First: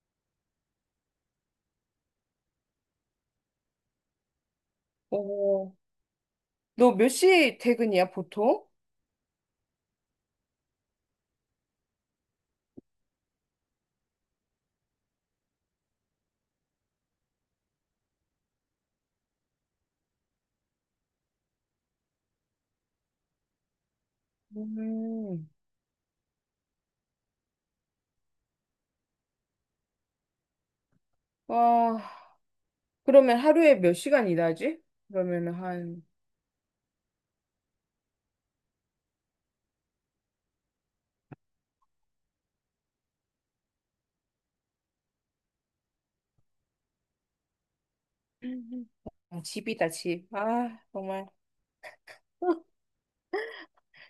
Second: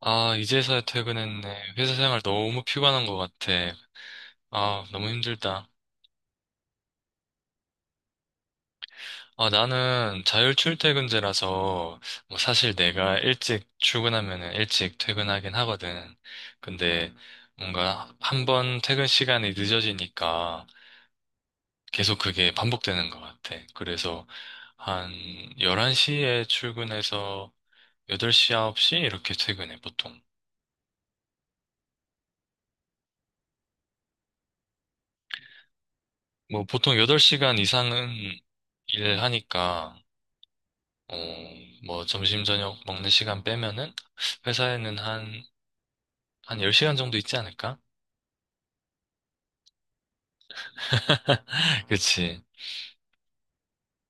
아, 이제서야 퇴근했네. 회사 생활 너무 피곤한 것 같아. 아, 너무 힘들다. 어, 너 몇 시 퇴근이야, 보통? 아, 나는 자율 출퇴근제라서, 뭐 사실 내가 일찍 출근하면은 일찍 퇴근하긴 하거든. 근데 뭔가 한 번 퇴근 시간이 늦어지니까 계속 그게 반복되는 것 같아. 그래서 한 음. 11시에 출근해서 8시, 9시 이렇게 퇴근해, 보통. 아, 그러면 하루에 몇 시간 일하지? 그러면 한, 뭐 보통 8시간 이상은 일하니까 어, 뭐 점심 저녁 먹는 시간 빼면은 회사에는 한 10시간 정도 있지 않을까? 아, 집이다, 집. 아, 정말. 그치.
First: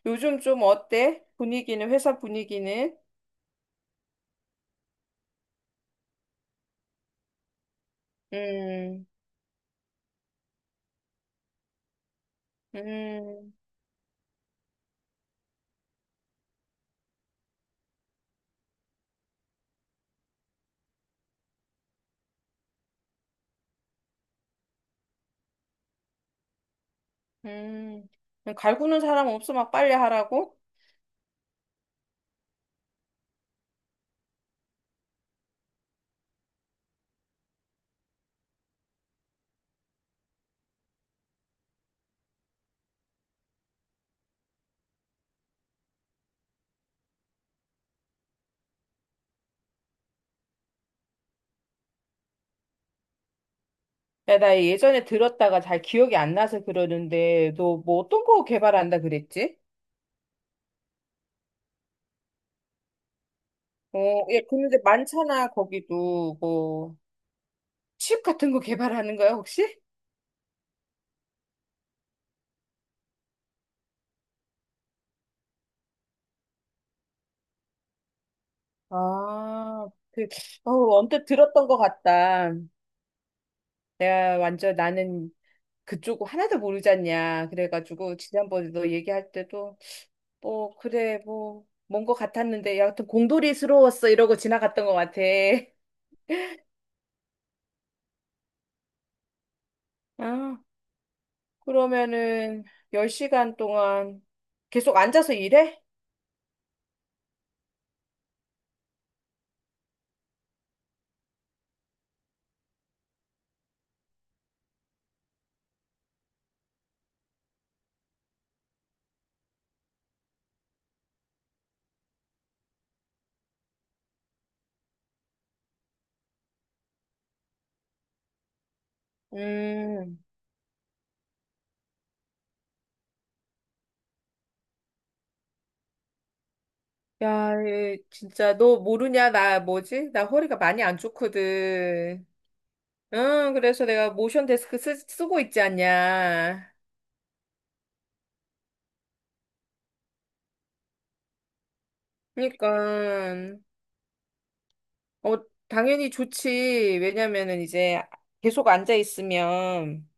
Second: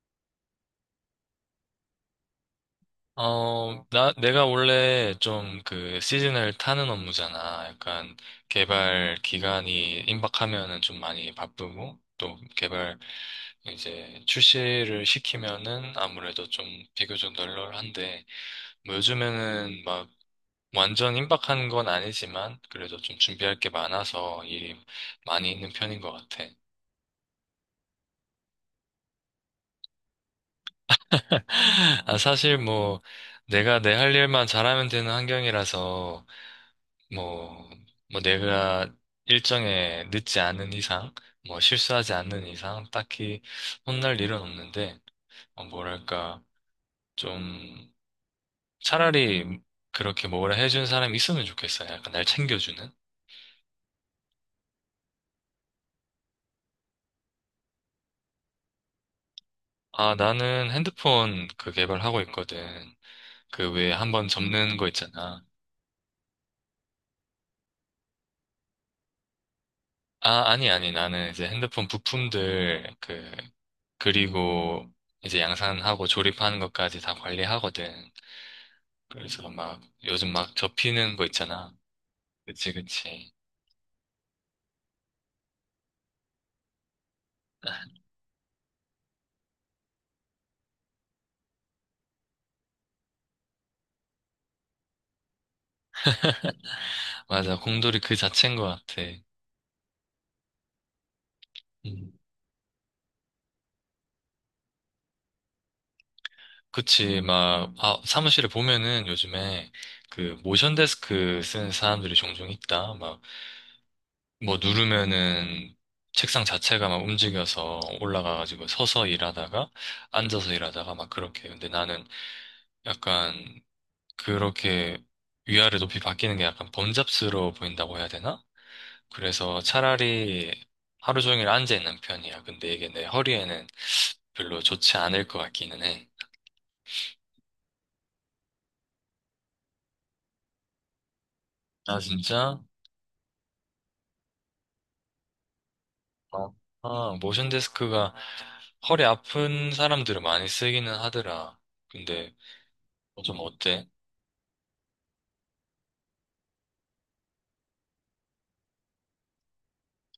요즘 좀 어때? 분위기는, 회사 분위기는? 내가 원래 좀 그 시즌을 타는 업무잖아. 약간 음, 개발 기간이 임박하면은 좀 많이 바쁘고, 또 개발 음. 이제 출시를 시키면은 아무래도 좀 비교적 널널한데, 뭐 요즘에는 막 완전 임박한 건 아니지만, 그래도 좀 준비할 게 많아서 일이 많이 있는 편인 것 같아. 음, 갈구는 사람 없어 막 빨리 하라고? 아, 사실 뭐, 내가 내 할 일만 잘하면 되는 환경이라서, 뭐, 뭐 내가 일정에 늦지 않은 이상, 뭐 실수하지 않는 이상, 딱히 혼날 일은 없는데, 어, 뭐랄까, 좀, 차라리 그렇게 뭐라 해준 사람이 있으면 좋겠어요. 약간 날 챙겨주는. 야, 나 예전에 들었다가 잘 기억이 안 나서 그러는데, 너 뭐 어떤 거 개발한다 그랬지? 아, 나는 핸드폰 그 개발하고 있거든. 그 왜 어, 한번 예, 접는 근데 거 있잖아. 많잖아, 거기도. 뭐, 칩 같은 거 개발하는 거야, 혹시? 아, 아니, 나는 이제 핸드폰 부품들 그 그리고 이제 양산하고 조립하는 것까지 다 관리하거든. 그래서 막 아, 그, 요즘 막 어, 접히는 언뜻 거 들었던 있잖아. 것 같다. 그치, 그치. 내가 완전 나는 그쪽 하나도 모르지 않냐. 그래가지고, 지난번에 너 얘기할 때도, 뭐, 그래, 뭐, 뭔 것 같았는데, 여하튼 공돌이스러웠어. 이러고 지나갔던 것 같아. 맞아. 곰돌이 그 자체인 것 같아. 아, 음. 그러면은 10시간 동안 계속 앉아서 일해? 그치. 막, 아, 사무실에 보면은 요즘에 그 모션 데스크 쓰는 사람들이 종종 있다. 막, 뭐 누르면은 책상 자체가 막 움직여서 올라가가지고 서서 일하다가 앉아서 일하다가 막 그렇게. 근데 나는 약간 그렇게 위아래 높이 바뀌는 게 약간 번잡스러워 보인다고 해야 되나? 그래서 음. 차라리 하루 종일 앉아 있는 편이야. 근데 이게 내 허리에는 별로 좋지 않을 것 같기는 해. 야, 진짜 너 모르냐? 나 뭐지? 나 허리가 많이 안 아, 좋거든. 진짜? 응, 그래서 내가 모션 데스크 쓰고 있지 어. 않냐. 아, 모션 데스크가 허리 아픈 사람들은 많이 쓰기는 하더라. 근데 그러니까 좀 어때? 어, 당연히 좋지. 왜냐면은 이제 계속 앉아 있으면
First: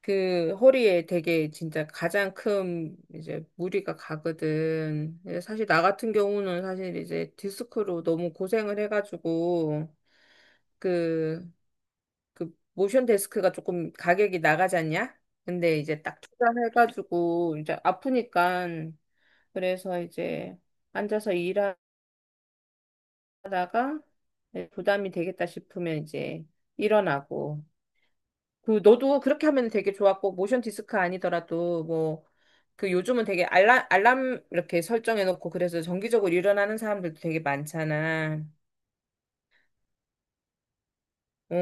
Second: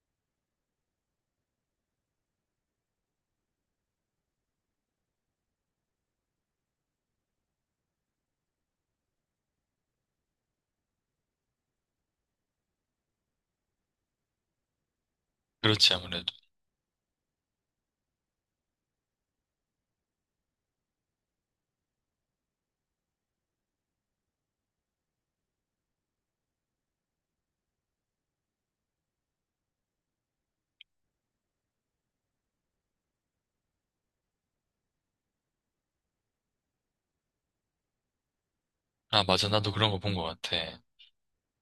그 허리에 되게 진짜 가장 큰 이제 무리가 가거든. 근데 사실 나 같은 경우는 사실 이제 디스크로 너무 고생을 해가지고 그, 그 모션 데스크가 조금 가격이 나가지 않냐? 근데 그렇지, 이제 딱 아무래도. 투자해가지고 이제 아프니까 그래서 이제 앉아서 일하다가 부담이 되겠다 싶으면 이제 일어나고 그 너도 그렇게 하면 되게 좋았고 모션 디스크 아니더라도 뭐 그 요즘은 되게 알람 알람 이렇게 설정해 놓고 그래서 정기적으로 일어나는 사람들도 되게 많잖아. 아, 맞아. 나도 그런 거 본 것 같아. 어,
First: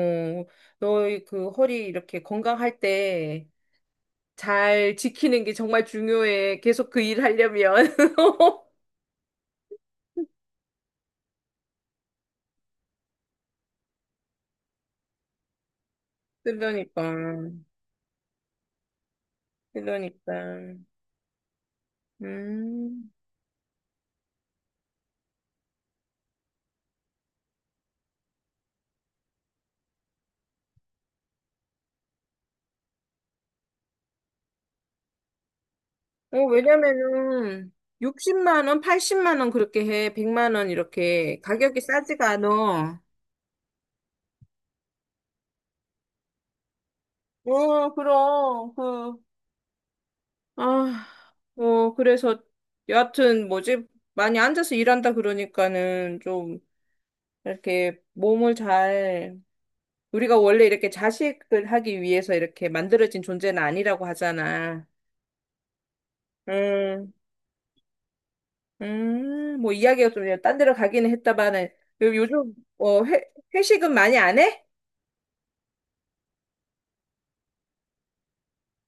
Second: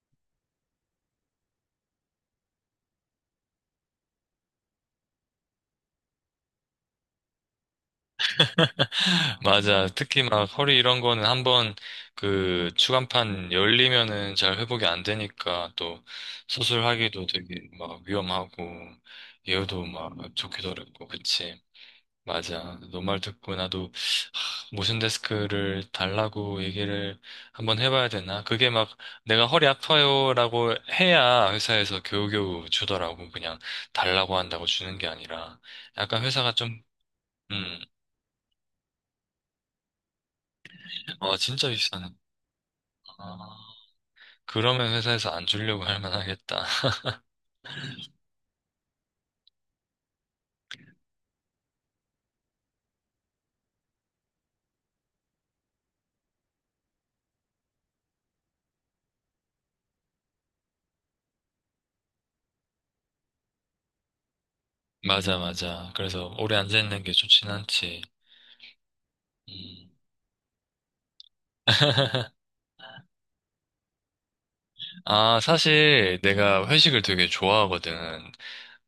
너의 그 허리 이렇게 건강할 때 잘 지키는 게 정말 중요해. 계속 그 일 하려면. 맞아. 특히 막 허리 이런 거는 한 번 그 추간판 열리면은 잘 회복이 안 되니까 또 그러니까. 수술하기도 되게 막 위험하고 예후도 막 그러니까. 좋기도 어렵고 그치. 맞아. 너 음. 말 듣고 나도 하, 모션 데스크를 달라고 얘기를 한번 해봐야 되나? 그게 막 내가 허리 아파요라고 해야 회사에서 겨우겨우 주더라고. 그냥 달라고 한다고 주는 게 아니라 약간 어, 회사가 좀 왜냐면은 음, 60만 원, 80만 원 그렇게 해. 100만 원 어, 이렇게 진짜 가격이 비싸네. 싸지가 않아. 아, 그러면 회사에서 안 주려고 할 만하겠다. 어, 그럼, 그, 아, 뭐, 그래서, 여하튼, 뭐지, 많이 앉아서 일한다 그러니까는 좀, 이렇게 몸을 잘, 우리가 원래 이렇게 자식을 하기 위해서 이렇게 만들어진 존재는 아니라고 하잖아. 맞아, 맞아. 그래서 오래 앉아있는 게 음, 좋진 않지. 뭐, 음. 이야기가 좀, 그냥 딴 데로 가기는 했다마는, 요즘, 어, 회식은 많이 안 해? 아, 사실 내가 회식을 되게 좋아하거든.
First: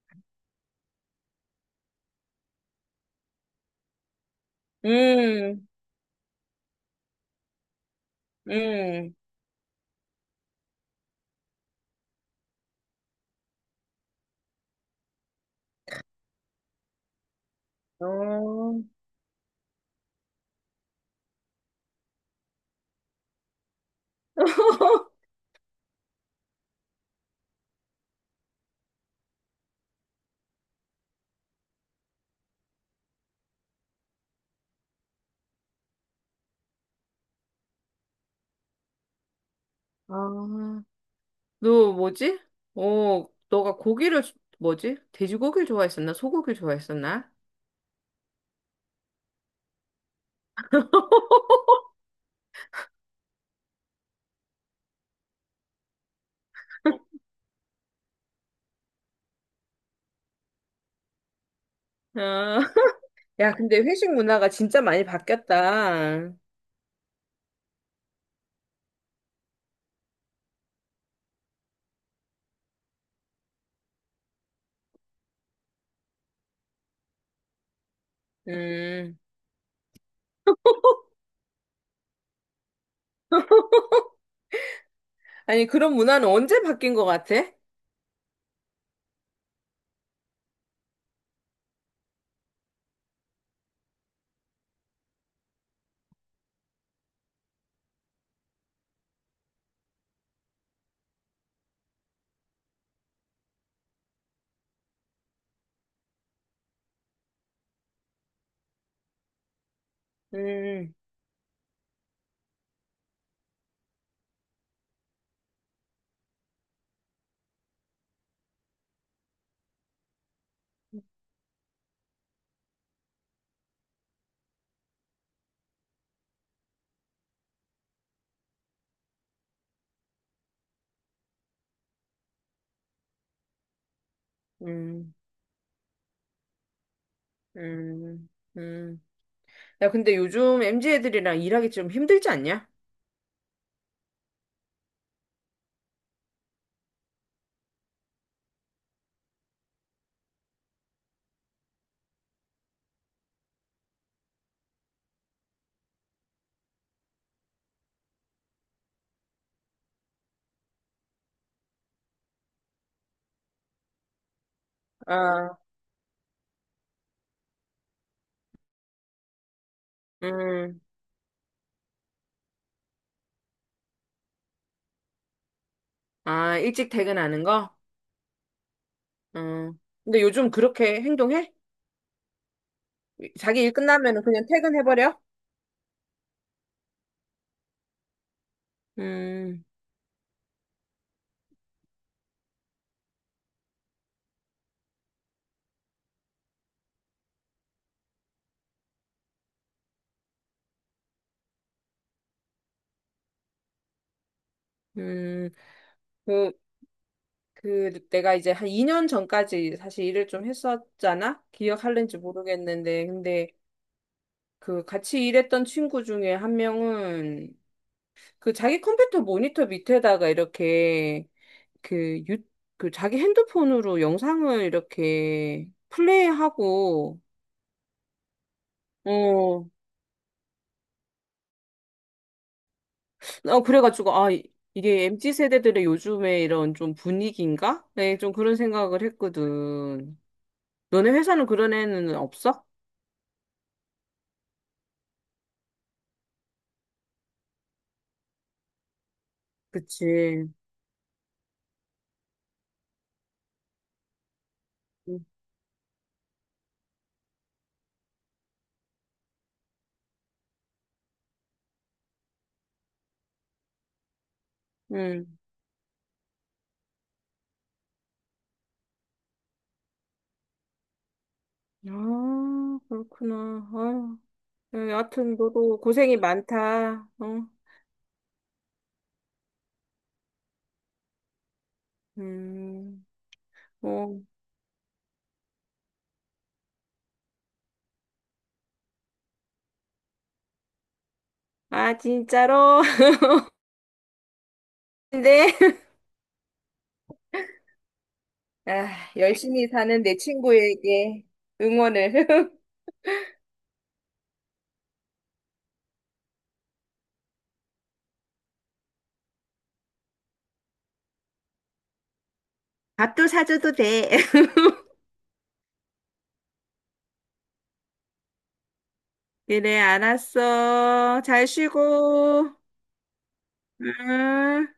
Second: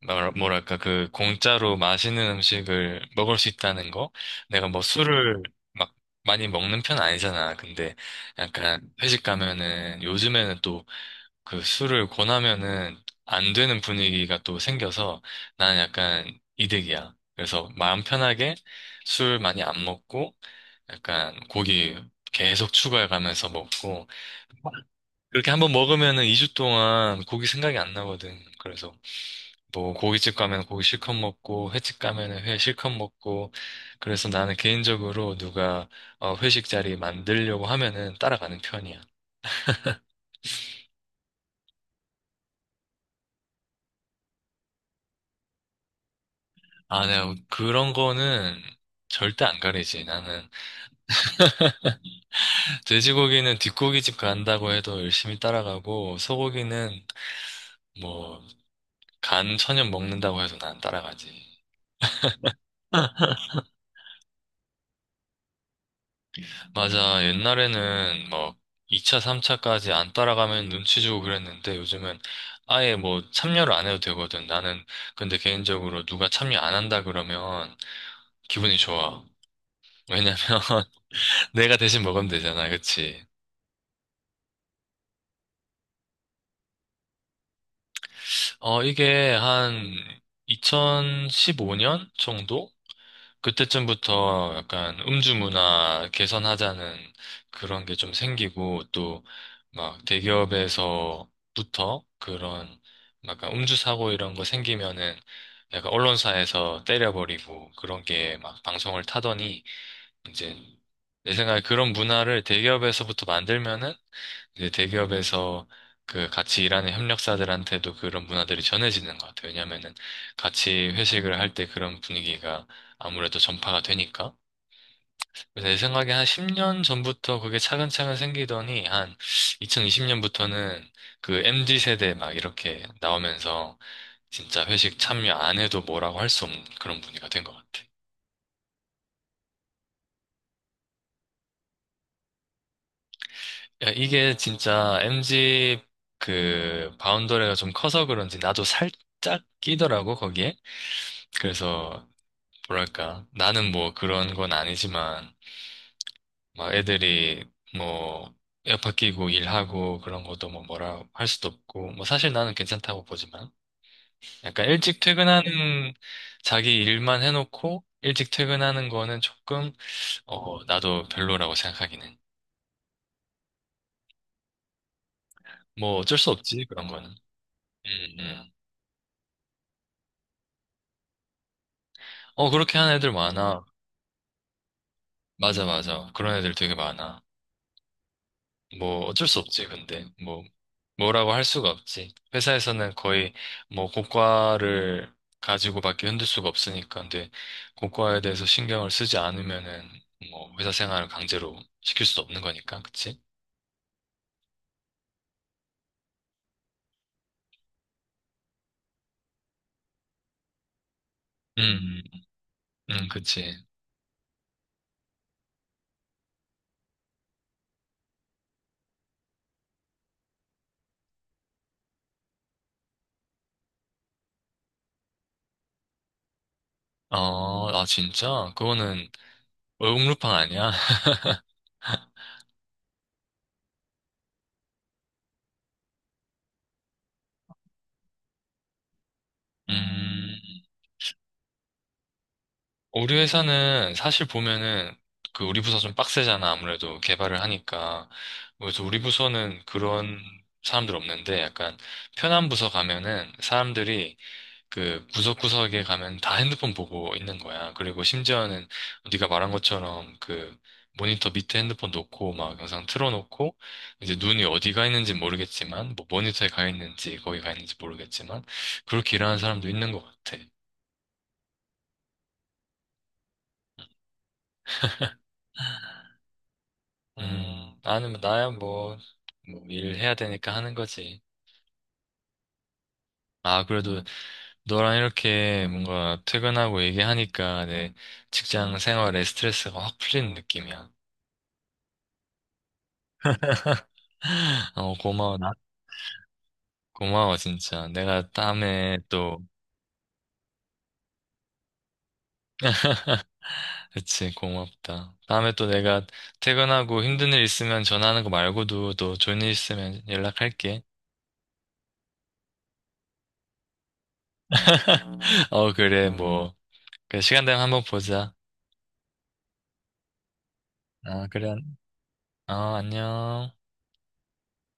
말- 뭐랄까, 그 공짜로 맛있는 음식을 먹을 수 있다는 거? 내가 뭐 술을 음, 막 많이 먹는 편 아니잖아. 근데 약간 음, 회식 가면은 요즘에는 또 그 술을 권하면은 안 되는 분위기가 또 생겨서 나는 약간 이득이야. 그래서 마음 편하게 어. 술 많이 안 먹고 약간 고기 계속 추가해가면서 먹고 그렇게 한번 먹으면은 2주 동안 고기 생각이 안 나거든. 그래서 뭐 고깃집 가면 고기 실컷 먹고 횟집 가면은 회 실컷 먹고 그래서 나는 개인적으로 누가 회식 자리 만들려고 하면은 따라가는 편이야. 아, 너 뭐지? 어, 너가 고기를 뭐지? 돼지고기를 좋아했었나? 소고기를 아, 좋아했었나? 내가 그런 거는 절대 안 가리지. 나는 돼지고기는 뒷고기집 간다고 해도 열심히 따라가고 소고기는 뭐 간 천연 먹는다고 해도 난 따라가지. 어, 야, 근데 회식 문화가 진짜 많이 바뀌었다. 맞아. 옛날에는 뭐 2차, 3차까지 안 따라가면 눈치 주고 그랬는데 요즘은 아예 뭐 참여를 안 해도 되거든. 나는 근데 개인적으로 누가 참여 안 한다 그러면 기분이 음. 좋아. 왜냐면 내가 대신 먹으면 되잖아. 그치? 아니, 그런 문화는 언제 바뀐 것 같아? 어, 이게 한 2015년 정도? 그때쯤부터 약간 음주 문화 개선하자는 그런 게 좀 생기고 또 막 대기업에서부터 그런 막 약간 음주 사고 이런 거 생기면은 약간 언론사에서 때려버리고 그런 게 막 방송을 타더니 이제 음, 내 생각에 그런 문화를 대기업에서부터 만들면은 이제 대기업에서 그 같이 일하는 협력사들한테도 그런 문화들이 전해지는 것 같아요. 왜냐면은 같이 회식을 할 때 그런 분위기가 아무래도 전파가 되니까. 그래서 제 생각에 한 10년 전부터 그게 차근차근 생기더니 한 2020년부터는 그 MZ 세대 막 이렇게 나오면서 진짜 회식 음, 참여 안 해도 뭐라고 할 수 없는 그런 분위기가 된 것 같아요. 음, 음. 야, 근데 요즘 MZ 애들이랑 일하기 좀 힘들지 않냐? 야, 이게 진짜 MZ 그 바운더리가 좀 커서 그런지 나도 살짝 끼더라고 거기에. 그래서 뭐랄까 나는 뭐 그런 건 아니지만 막 애들이 뭐 에어팟 끼고 일하고 그런 것도 뭐 뭐라 할 수도 없고 뭐 사실 나는 괜찮다고 보지만 약간 일찍 아, 퇴근하는 자기 일만 해놓고 일찍 퇴근하는 거는 조금 어 음. 나도 별로라고 생각하기는 뭐 어쩔 수 아, 없지 그런 일찍 거는 퇴근하는 거? 음, 음. 음. 근데 요즘 그렇게 행동해? 어 그렇게 하는 애들 자기 많아 일 끝나면 그냥 퇴근해버려? 맞아 맞아 그런 애들 되게 많아 뭐 어쩔 수 음, 없지, 근데. 뭐, 뭐라고 할 수가 없지. 회사에서는 거의 뭐 고과를 가지고 밖에 흔들 수가 없으니까. 근데 고과에 대해서 신경을 쓰지 않으면은 뭐 회사 생활을 강제로 시킬 수도 없는 거니까. 그치? 음, 그, 그, 내가 이제 한 2년 전까지 사실 일을 좀 했었잖아? 음, 기억할는지 모르겠는데, 근데 그치. 그 같이 일했던 친구 중에 한 명은 그 자기 컴퓨터 모니터 밑에다가 이렇게 그 유, 그 자기 핸드폰으로 영상을 이렇게 플레이하고, 어, 아, 진짜? 그거는 어, 얼음루팡 아니야? 어, 그래가지고, 아, 이게 MZ 세대들의 요즘에 이런 좀 분위기인가? 네, 좀 그런 생각을 했거든. 음. 너네 회사는 그런 애는 없어? 우리 회사는 사실 보면은 그 우리 부서 좀 빡세잖아. 아무래도 개발을 하니까. 그래서 우리 부서는 그런 그치. 사람들 없는데 약간 편한 부서 가면은 사람들이 그 응. 구석구석에 가면 다 핸드폰 보고 있는 거야. 그리고 심지어는 네가 말한 것처럼 그 모니터 밑에 핸드폰 놓고 막 영상 틀어놓고 이제 눈이 어디 가 있는지 응. 모르겠지만 뭐 모니터에 가 있는지 거기 가 있는지 모르겠지만 그렇게 일하는 사람도 있는 것 같아. 아, 그렇구나. 아, 여하튼 너도 고생이 많다. 어? 나는, 뭐- 나야 뭐, 뭐, 일해야 되니까 하는 거지. 음. 아, 그래도 어. 너랑 이렇게 뭔가 퇴근하고 얘기하니까 내 직장 생활에 스트레스가 확 풀리는 느낌이야. 아, 진짜로? 어, 고마워. 나- 근데 고마워, 진짜. 내가 다음에 아, 또, 열심히 사는 내 친구에게 응원을. 그치, 고맙다. 다음에 또 내가 퇴근하고 힘든 일 있으면 전화하는 거 말고도 또 좋은 일 있으면 연락할게. 밥도 사줘도 돼. 어, 그래, 뭐. 그래, 시간 되면 한번 보자. 그래, 알았어. 아, 잘 그래. 쉬고. 어, 안녕. 응.